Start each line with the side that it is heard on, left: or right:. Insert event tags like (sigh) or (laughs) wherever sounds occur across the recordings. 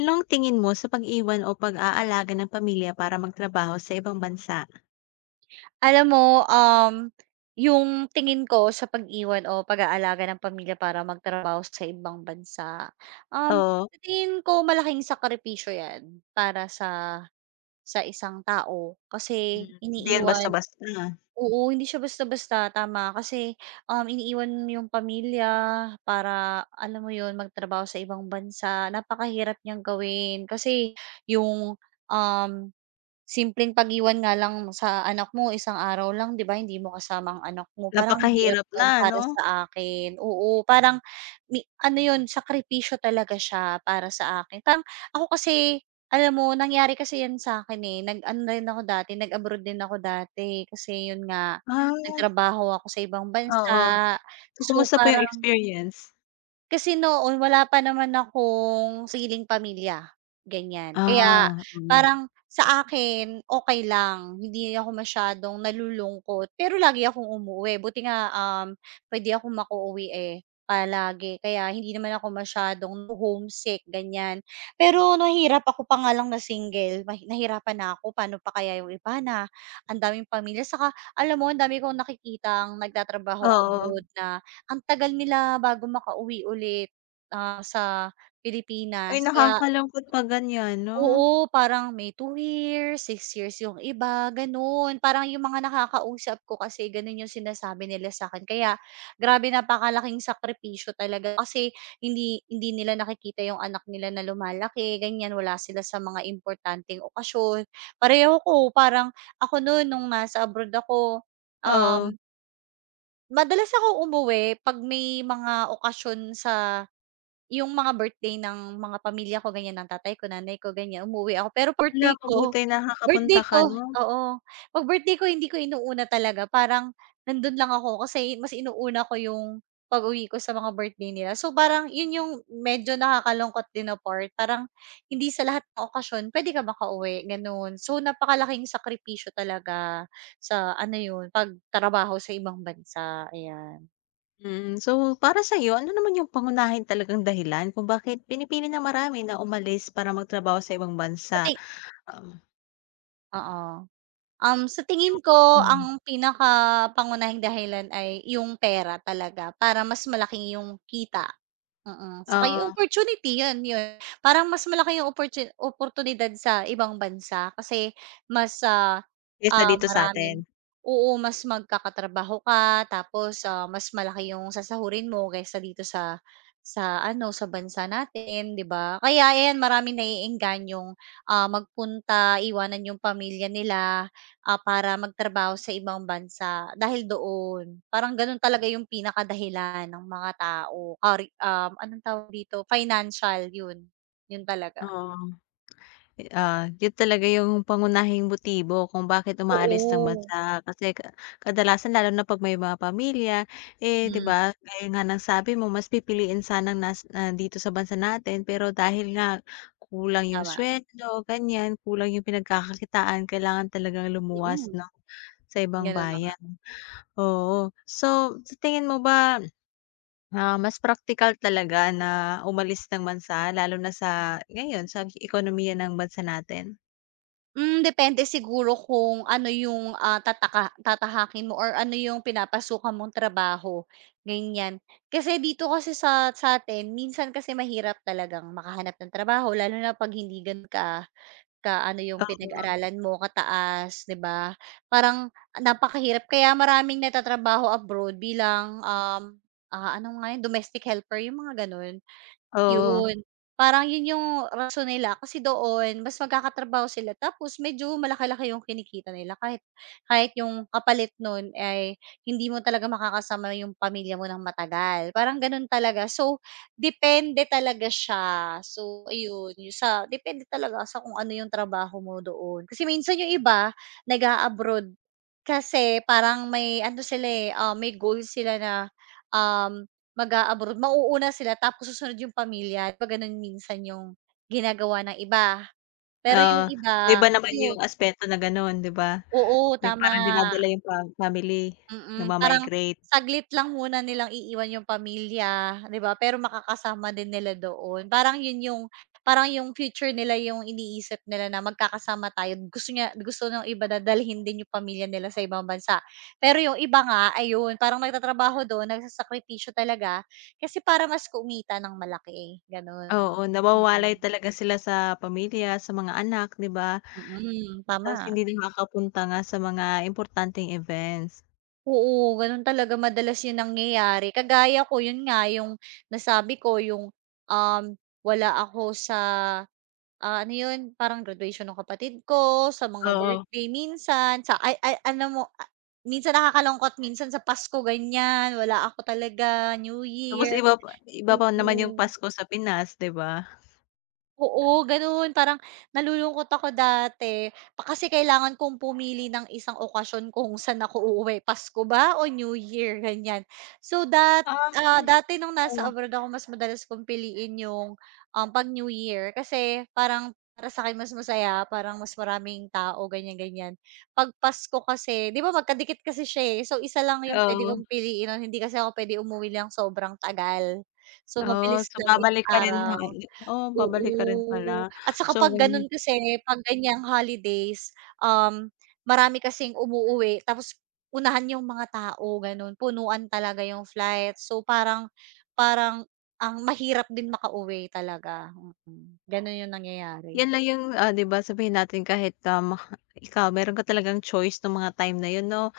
left: Anong tingin mo sa pag-iwan o pag-aalaga ng pamilya para magtrabaho sa ibang bansa?
right: Alam mo, um, yung tingin ko sa pag-iwan o pag-aalaga ng pamilya para magtrabaho sa ibang bansa,
left: Oo,
right: sa tingin ko malaking sakripisyo 'yan para sa isang tao kasi
left: hindi yan
right: iniiwan
left: basta-basta. ah,
right: oo, hindi siya basta-basta, tama. Kasi, iniiwan yung pamilya para, alam mo yun, magtrabaho sa ibang bansa. Napakahirap niyang gawin kasi yung, um simpleng pag-iwan nga lang sa anak mo isang araw lang 'di ba, hindi mo kasama ang anak mo, parang ang hirap
left: Napakahirap
right: nun
left: na
right: para
left: 'no?
right: sa akin, oo, parang ano yun, sakripisyo talaga siya para sa akin. Parang ako kasi alam mo, nangyari kasi yan sa akin eh, nag-ano rin ako dati, nag-abroad din ako dati kasi yun nga,
left: Ah,
right: nagtrabaho ako sa ibang
left: oo.
right: bansa.
left: So,
right: So,
left: kumusta po yung
right: parang
left: experience?
right: kasi noon wala pa naman akong sariling pamilya, ganyan. Kaya
left: Ah,
right: parang sa akin okey lang, hindi ako masyadong nalulungkot, pero lagi akong umuuwi, buti nga, puwede akong makauwi, eh, palagi, kaya hindi naman ako masyadong homesick ganyan. Pero nahihirap ako pa nga lang na single, nahirapan na ako, paano pa kaya yung iba na ang daming pamilya, saka alam mo ang dami kong nakikitang nagtatrabaho
left: oo.
right: abroad na ang tagal nila bago makauwi ulit, ah, sa
left: Ay,
right: Pilipinas. Kaya
left: nakakalungkot pa ganyan 'no?
right: oo, parang may 2 years, 6 years yung iba, gano'n. Parang yung mga nakakausap ko kasi gano'n yung sinasabi nila sa akin. Kaya grabe, napakalaking sakripisyo talaga kasi hindi hindi nila nakikita yung anak nila na lumalaki, ganiyan. Wala sila sa mga importanteng okasyon. Pareho ko, parang ako noon nung nasa abroad ako,
left: Oo.
right: um madalas ako umuwi 'pag may mga okasyon, sa yung mga birthday ng mga pamilya ko ganyan, ng tatay ko, nanay ko, ganyan, umuwi ako. Pero
left: Hala, mabuti
right: birthday
left: nakakapunta ka
right: ko,
left: 'no?
right: oo, 'pag birthday ko hindi ko inuuna talaga, parang nandun lang ako kasi mas inuuna ko yung pag-uwi ko sa mga birthday nila. So, parang yun yung medyo nakakalungkot din na part, parang hindi sa lahat ng okasyon pwede ka makauwi, gano'n. So, napakalaking sakripisyo talaga sa ano yun, pagtrabaho sa ibang bansa, ayan.
left: Mm, so para sa'yo, ano naman yung pangunahin talagang dahilan kung bakit pinipili ng marami na umalis para magtrabaho sa ibang
right: Sa
left: bansa?
right: ti
left: Um,
right: Oo. Sa tingin
left: yung
right: ko
left: hmm,
right: ang pinakapangunahing dahilan ay yung pera talaga, para mas malaki yung kita. Oo, saka yung
left: oo.
right: opportunity, yun, yun. Parang mas malaki yung oportunidad sa ibang bansa kasi mas,
left: Kaysa
right: ah,
left: dito sa'tin.
right: maraming oo, mas magkakatrabaho ka, tapos, ah, mas malaki yung sasahurin mo kaysa dito sa ano, sa bansa natin, 'di ba? Kaya ayan, maraming naiengganyo, yung ah, magpunta, iwanan yung pamilya nila, ah, para magtrabaho sa ibang bansa dahil doon. Parang gano'n talaga yung pinakadahilan ng mga tao, or, anong tawag dito, financial, yun. Yun talaga.
left: Oo, yun talaga yung pangunahing motibo kung bakit umaalis ng
right: Oo.
left: bansa kasi kadalasan lalo na 'pag may mga pamilya, eh, 'di
right: Hmm,
left: ba, gaya nga ng sabi mo mas pipiliin sanang dito sa bansa natin pero dahil nga kulang yung
right: tama.
left: sweldo ganyan, kulang yung pinagkakakitaan kailangan talagang lumuwas
right: Mm,
left: 'no, sa ibang
right: gano'n na nga.
left: bayan. Oo, so sa tingin mo ba. Ah, mas praktikal talaga na umalis ng bansa lalo na sa ngayon sa ekonomiya ng bansa natin.
right: Hmm, depende siguro kung ano yung, ah, tatahakin mo or ano yung pinapasukan mong trabaho, ganyan. Kasi dito kasi sa atin minsan kasi mahirap talagang makahanap ng trabaho lalo na 'pag hindi gano'n ka yung
left: Ah.
right: pinag-aralan mo, kataas, 'di ba? Parang napakahirap, kaya maraming nagtatrabaho abroad bilang, ah, ano nga yun, domestic helper, yung mga gano'n.
left: Oo,
right: Yun, parang yun yung rason nila kasi doon mas magkakatrabaho sila, tapos medyo malaki-laki yung kinikita nila, kahit kahit yung kapalit nun ay hindi mo talaga makakasama yung pamilya mo ng matagal, parang ganun talaga. So, depende talaga siya. So, ayun yung sa depende talaga sa kung ano yung trabaho mo doon. Kasi minsan yung iba nag-a-abroad kasi parang may ano sila, eh, ah, may goal sila na, um mag-a-abroad, mauuna sila tapos susunod yung pamilya, 'di ba, gano'n minsan yung ginagawa ng iba. Pero
left: oo.
right: yung
left: So,
right: iba,
left: iba naman
right: yun
left: yung aspeto na gano'n, 'di ba?
right: oo,
left: Yung
right: tama.
left: parang dinadala yung pa family,
right: Mm, parang
left: nagma-migrate.
right: saglit lang muna nilang iiwan yung pamilya, 'di ba, pero makakasama din nila doon. Parang yun yung parang yung future nila yung iniisip nila na magkakasama tayo. Gusto niya, gusto ng iba na dalhin din yung pamilya nila sa ibang bansa. Pero yung iba nga, ayun, parang nagtatrabaho doon, nagsasakripisyo talaga kasi para mas kumita ng malaki, gano'n.
left: Oo, nawawalay
right: Mm,
left: talaga sila sa pamilya, sa mga anak, 'di ba?
right: mm,
left: Tapos
right: tama.
left: hindi nakakapunta nga sa mga importanteng events.
right: Oo, gano'n talaga madalas 'yun nangyayari. Kagaya ko, 'yun nga yung nasabi ko yung, um, wala ako sa, ah, ano 'yun, parang graduation ng kapatid ko, sa mga
left: Oo,
right: birthday minsan, sa ay alam mo, ah, minsan nakakalungkot, minsan sa Pasko ganiyan, wala ako talaga, New
left: tapos
right: Year,
left: iba pa naman yung
right: oo.
left: Pasko sa Pinas, 'di ba?
right: Oo, gano'n. Parang nalulungkot ako dati pa kasi kailangan kong pumili ng isang okasyon kung saan ako uuwi, Pasko ba o New Year, ganyan. So dat
left: Ah.
right: Ah, dati nung
left: Oo,
right: nasa abroad ako, mas madalas kong piliin yung, 'pag New Year kasi parang para sa akin mas masaya, parang mas maraming tao, ganyan-ganyan. 'Pag Pasko kasi 'di ba magkadikit kasi siya, eh, so isa lang yung pwede
left: oo.
right: kong piliin nun, hindi kasi ako pwede umuwi lang sobrang tagal. So
left: Oh,
right: mabilis
left: so
right: lang, ilang
left: babalik ka rin ha,
right: araw.
left: oo, babalik ka rin
right: Oo,
left: pala.
right: at saka
left: So
right: 'pag
left: ganyan,
right: gano'n kasi 'pag ganyang holidays, marami kasing umuuwi, tapos unahan yung mga tao gano'n, punuan talaga yung flight. So parang parang ang mahirap din makauwi talaga, mm, gano'n yung nangyayari.
left: 'yan lang yung, ah, 'di ba sabihin natin kahit, ikaw meron ka talagang choice nung mga time na yun 'no.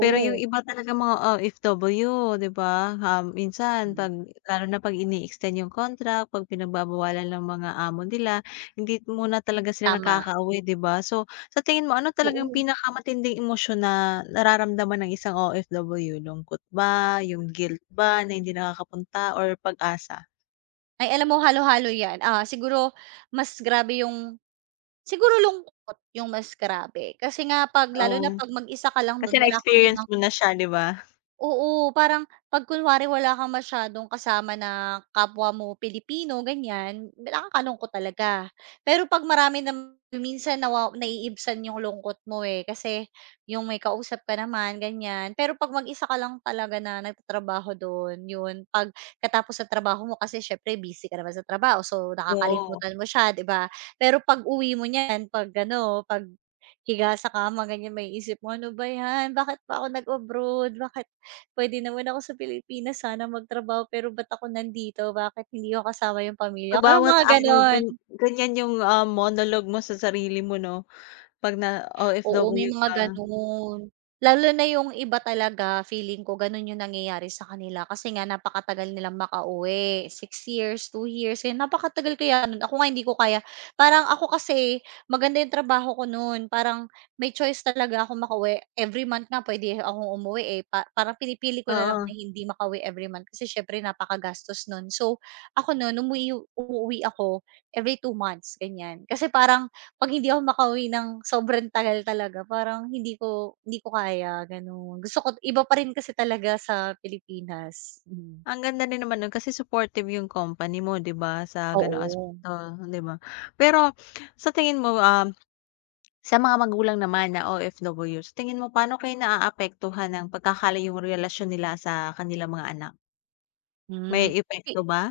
left: Pero yung iba talagang mga OFW, 'di ba, um, minsan
right: hmm,
left: 'pag lalo na 'pag ini-extend yung contract, 'pag pinagbabawalan ng mga amo nila, hindi muna talaga sila
right: tama,
left: nakakauwi, 'di ba? So, sa tingin mo ano talagang
right: oo.
left: pinakamatinding emosyon na nararamdaman ng isang OFW, lungkot ba, yung guilt ba na hindi nakakapunta or pag-asa?
right: Ay alam mo, halo-halo 'yan, ah, siguro mas grabe yung siguro lungkot yung mas grabe kasi nga 'pag lalo na
left: Oo,
right: 'pag mag-isa ka lang
left: kasi
right: do'n wala kang
left: na-experience
right: ibang
left: mo na siya, 'di ba?
right: oo, parang 'pag kunwari wala kang masyadong kasama na kapwa mo Pilipino ganiyan, nakakalungkot talaga. Pero 'pag marami nam minsan naiibsan yung lungkot mo, eh, kasi yung may kausap ka naman ganiyan. Pero 'pag mag-isa ka lang talaga na nagtatrabaho dun, yun, 'pag katapos ng trabaho mo kasi siyempre busy ka naman sa trabaho, so
left: Oo,
right: nakakalimutan mo siya, 'di ba? Pero pag-uwi mo niyan 'pag ano, 'pag higa sa kama ganiyan, maiisip mo, "Ano ba 'yan, bakit pa ako nag-abroad, bakit?" Puwede naman ako sa Pilipinas sana magtrabaho pero ba't ako nandito, bakit hindi ko kasama yung
left: sa
right: pamilya ko, yung
left: bawat
right: mga
left: araw
right: gano'n.
left: gan ganyan yung, ah, monologue mo sa sarili mo, 'no? 'Pag na
right: Oo, may
left: OFW
right: mga
left: ka,
right: gano'n. Lalo na yung iba talaga feeling ko gano'n yung nangyayari sa kanila kasi nga napakatagal nilang makauwi, 6 years, 2 years, kaya napakatagal kaya no'n. Ako nga hindi ko kaya. Parang ako kasi maganda yung trabaho ko nun, parang may choice talaga ako makauwi. Every month nga pwede akong umuwi, eh, pa parang pinipili ko na lang na
left: oo.
right: hindi makauwi every month kasi siyempre napakagastos nun. So, ako nun umuuwi ako every 2 months, ganiyan. Kasi parang 'pag hindi ako makauwi ng sobrang tagal talaga parang hindi ko kaya gano'n. Gusto ko, iba pa rin kasi talaga sa Pilipinas, mm.
left: Ang ganda din naman nun kasi supportive yung company mo 'di ba, sa gano'ng
right: Oo,
left: aspeto, 'di ba. Pero sa tingin mo, um, sa mga magulang naman na OFW, sa tingin mo paano kayo naaapektuhan ng pagkakalayo yung relasyon nila sa kanilang mga anak? May
right: hmm. Fi
left: epekto ba?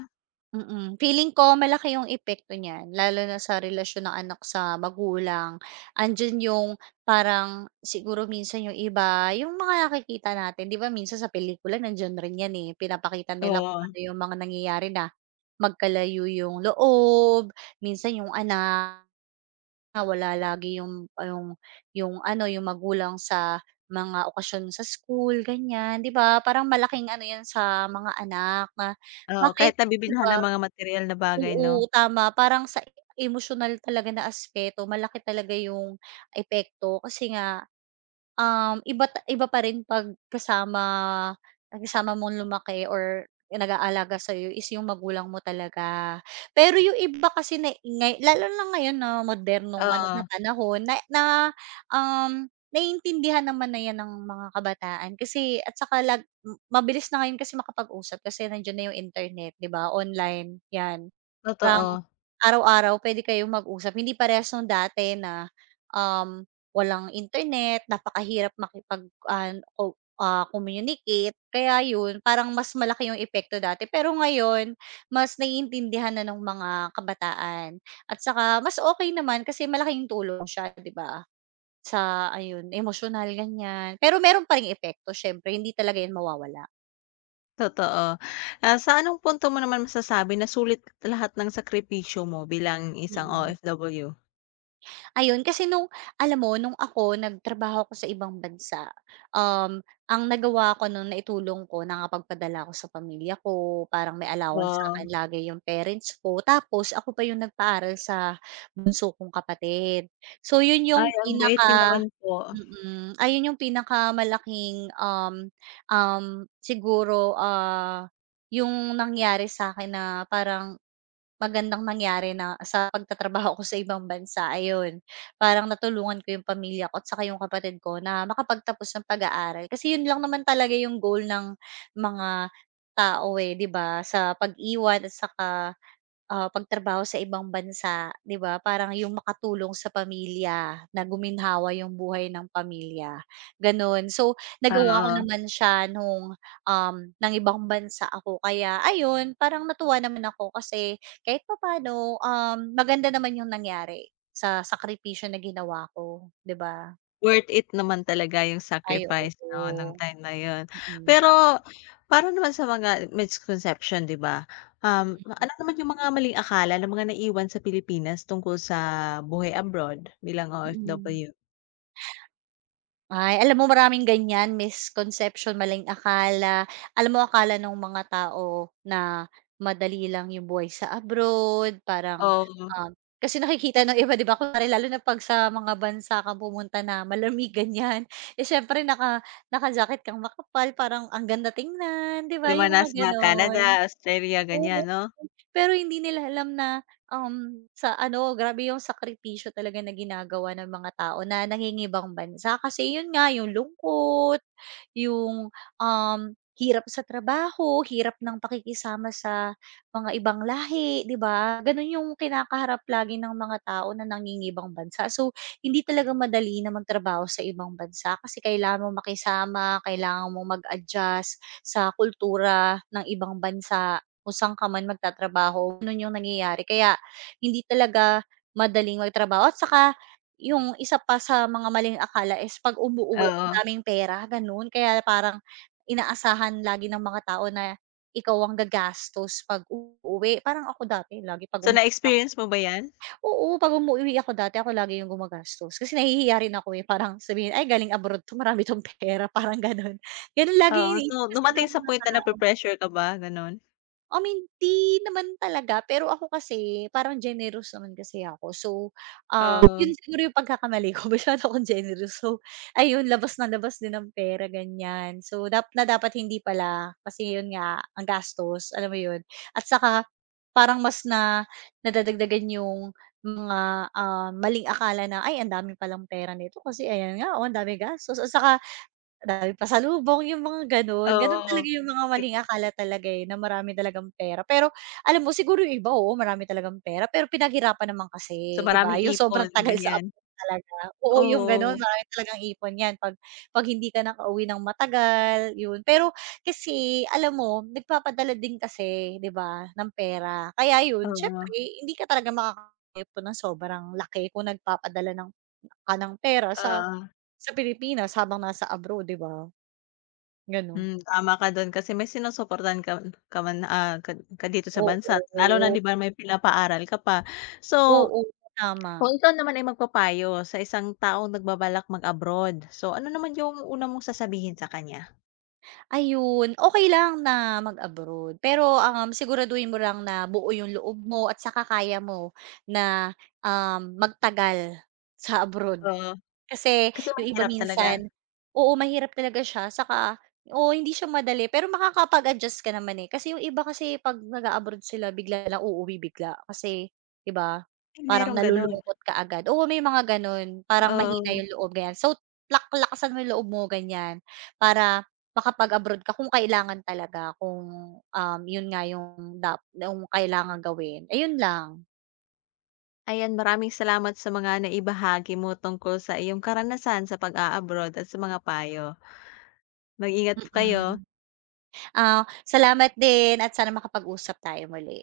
right: mm, feeling ko malaki yung epekto niyan, lalo na sa relasyon ng anak sa magulang. Andiyan yung parang siguro minsan yung iba, yung mga nakikita natin 'di ba minsan sa pelikula nandiyan rin yan, eh, pinapakita nila kung
left: Oo,
right: ano yung mga nangyayari na magkalayo yung loob, minsan yung anak na wala lagi yung ah, yung ano, yung magulang sa mga okasyon sa school, ganyan, 'di ba? Parang malaking ano 'yan sa mga anak, na
left: oo,
right: bakit,
left: kahit
right: 'di
left: nabibilhan
right: ba,
left: ng mga materyal na bagay 'no?
right: oo, tama. Parang sa emosyonal talaga na aspeto malaki talaga yung epekto kasi nga iba pa rin 'pag kasama kasama mong lumaki or nag-aalaga sa'yo is yung magulang mo talaga. Pero yung iba kasi na lalo na ngayon na modernong ano
left: Oo,
right: na panahon na na, naiintindihan naman na 'yan ng mga kabataan, kasi at saka lag m mabilis na ngayon kasi makapag-usap kasi nandiyan na yung internet, 'di ba, online, 'yan parang
left: totoo,
right: araw-araw pwede kayong mag-usap, hindi parehas nung dati na, um, walang internet, napakahirap makipag an ko ah, communicate. Kaya yun, parang mas malaki yung epekto dati. Pero ngayon, mas naiintindihan na ng mga kabataan at saka mas okay naman kasi malaking tulong siya, 'di ba? Sa ayun, emotional ganiyan. Pero meron pa ring epekto siyempre, hindi talaga 'yan mawawala.
left: totoo. Ah, sa anong punto mo naman masasabi na sulit lahat ng sakripisyo mo bilang isang
right: Mm.
left: OFW?
right: Ayun, kasi nung alam mo, nung ako nagtrabaho ako sa ibang bansa, um, ang nagawa ko nung naitulong ko, nakapagpadala ko sa pamilya ko, parang may allowance sa akin
left: Oo.
right: lagi yung parents ko, tapos ako pa yung nagpaaral sa bunso kong kapatid. So yun yung
left: Ay, ang bait niyo
right: pinaka
left: naman po.
right: mm, ayun yung pinakamalaking, um, um, siguro, ah, yung nangyari sa akin na parang magandang nangyari na sa pagtatrabaho ko sa ibang bansa, ayun. Parang natulungan ko yung pamilya ko at saka yung kapatid ko na makapagtapos ng pag-aaral. Kasi yun lang naman talaga yung goal ng mga tao eh, 'di ba? Sa pag-iwan at saka ah, pagtrabaho sa ibang bansa, 'di ba, parang yung makatulong sa pamilya, na guminhawa yung buhay ng pamilya, gano'n. So, hmm, nagawa ko
left: Oo,
right: naman siya nung, um, ng ibang bansa ako, kaya ayun, parang natuwa naman ako kasi kahit papaano, maganda naman yung nangyari sa sakripisyo na ginawa ko, 'di ba?
left: worth it naman talaga yung
right: Ay,
left: sacrifice 'no, nung
right: oo.
left: time na yun.
right: Mm.
left: Pero para naman sa mga misconception 'di ba, um, ano naman yung mga maling akala ng mga naiwan sa Pilipinas tungkol sa buhay abroad bilang
right: Mm.
left: OFW?
right: Ay, alam mo, maraming ganyan, misconception, maling akala. Alam mo akala ng mga tao na madali lang yung buhay sa abroad, parang,
left: Oo,
right: kasi nakikita ng iba 'di ba, kunwari lalo na 'pag sa mga bansa ka pumunta na malamig ganyan, eh, siyempre naka-jacket kang makapal, parang ang ganda tingnan, 'di ba,
left: di ba
right: yung mga
left: nasa mga Canada,
right: gano'n.
left: Australia ganyan 'no?
right: Pero hindi nila alam na, sa ano, grabe yung sakripisyo talaga na ginagawa ng mga tao na nangingibang bansa. Kasi yun nga, yung lungkot, yung, um, hirap sa trabaho, hirap ng pakikisama sa mga ibang lahi, 'di ba? Ganun yung kinakaharap lagi ng mga tao na nangingibang bansa. So, hindi talaga madali na magtrabaho sa ibang bansa kasi kailangan mo makisama, kailangan mo mag-adjust sa kultura ng ibang bansa kung saan ka man magtatrabaho, ganun yung nangyayari. Kaya hindi talaga madaling magtrabaho, at saka yung isa pa sa mga maling akala is 'pag umuuwi ang
left: Oo.
right: daming pera, gano'n. Kaya parang inaasahan lagi ng mga tao na ikaw ang gagastos 'pag uuwi. Parang ako dati lagi 'pag
left: So, na-experience mo ba yan?
right: oo, 'pag umuuwi ako dati ako lagi yung gumagastos kasi nahihiya rin ako, eh, parang sabihin, "Ay galing abroad 'to, marami 'tong pera," (laughs) parang gano'n. Gano'n lagi yung
left: Oo, so
right: iniisip kasi ng
left: dumating sa point na nape-pressure ka ba, ganon.
right: I mean, 'di naman talaga, pero ako kasi parang generous naman kasi ako. So, ah,
left: Oo,
right: 'yun siguro 'yung pagkakamali ko, (laughs) masyado akong generous. So, ayun, labas na labas din ng pera ganiyan. So, dapat hindi pala, kasi 'yun nga ang gastos, alam mo 'yun. At saka parang mas na nadadagdagan 'yung mga, maling akala na, "Ay ang dami palang pera nito kasi ayan nga, oh, ang dami gastos." At saka daming pasalubong, yung mga gano'n. Gano'n
left: oo.
right: talaga yung mga maling akala talaga, eh, na marami talagang pera. Pero alam mo, siguro yung iba, oo, marami talagang pera, pero pinaghirapan naman
left: So,
right: kasi, 'di ba?
left: maraming
right: Yung
left: ipon,
right: sobrang tagal sa
left: ganyan.
right: abroad talaga. Oo, yung gano'n,
left: Oo,
right: marami talagang ipon 'yan 'pag 'pag hindi ka nakauwi ng matagal, yun. Pero kasi alam mo, nagpapadala din kasi, 'di ba, ng pera. Kaya yun, siyempre
left: oo,
right: hindi ka talaga makakaipon ng sobrang laki kung nagpapadala ka ng pera
left: oo.
right: sa Pilipinas habang nasa abroad, 'di ba? Gano'n.
left: Hmm, tama ka dun kasi may sinusuportahan ka ka man, ah, ka ka dito sa bansa lalo na
right: Oo,
left: 'di ba may pinapaaral ka pa. So,
right: oo, tama.
left: kung ikaw naman ay magpapayo sa isang taong nagbabalak mag-abroad, so ano naman yung una mong sasabihin sa kanya?
right: Ayun, okey lang na mag-abroad pero, siguraduhin mo lang na buo yung loob mo at saka kaya mo na, magtagal sa abroad.
left: Oo,
right: Kasi
left: kasi
right: yung iba
left: mahirap talaga.
right: minsan oo, mahirap talaga siya, saka oo, hindi siya madali pero makakapag-adjust ka naman, eh. Kasi yung iba kasi 'pag nag abroad sila bigla lang uuwi bigla kasi 'di ba,
left: Ay,
right: parang
left: merong ganun,
right: nalulungkot ka agad. Oo, may mga gano'n, parang mahina
left: oo.
right: yung loob, ganyan. So, lak mo yung loob mo, ganyan, para makapag-abroad ka kung kailangan talaga, kung, yun nga yung yung kailangang gawin, ayun lang.
left: Ayan, maraming salamat sa mga naibahagi mo tungkol sa iyong karanasan sa pag-a-abroad at sa mga payo. Mag-ingat kayo.
right: Mm. Ah, salamat din at sana makapag-usap tayo muli.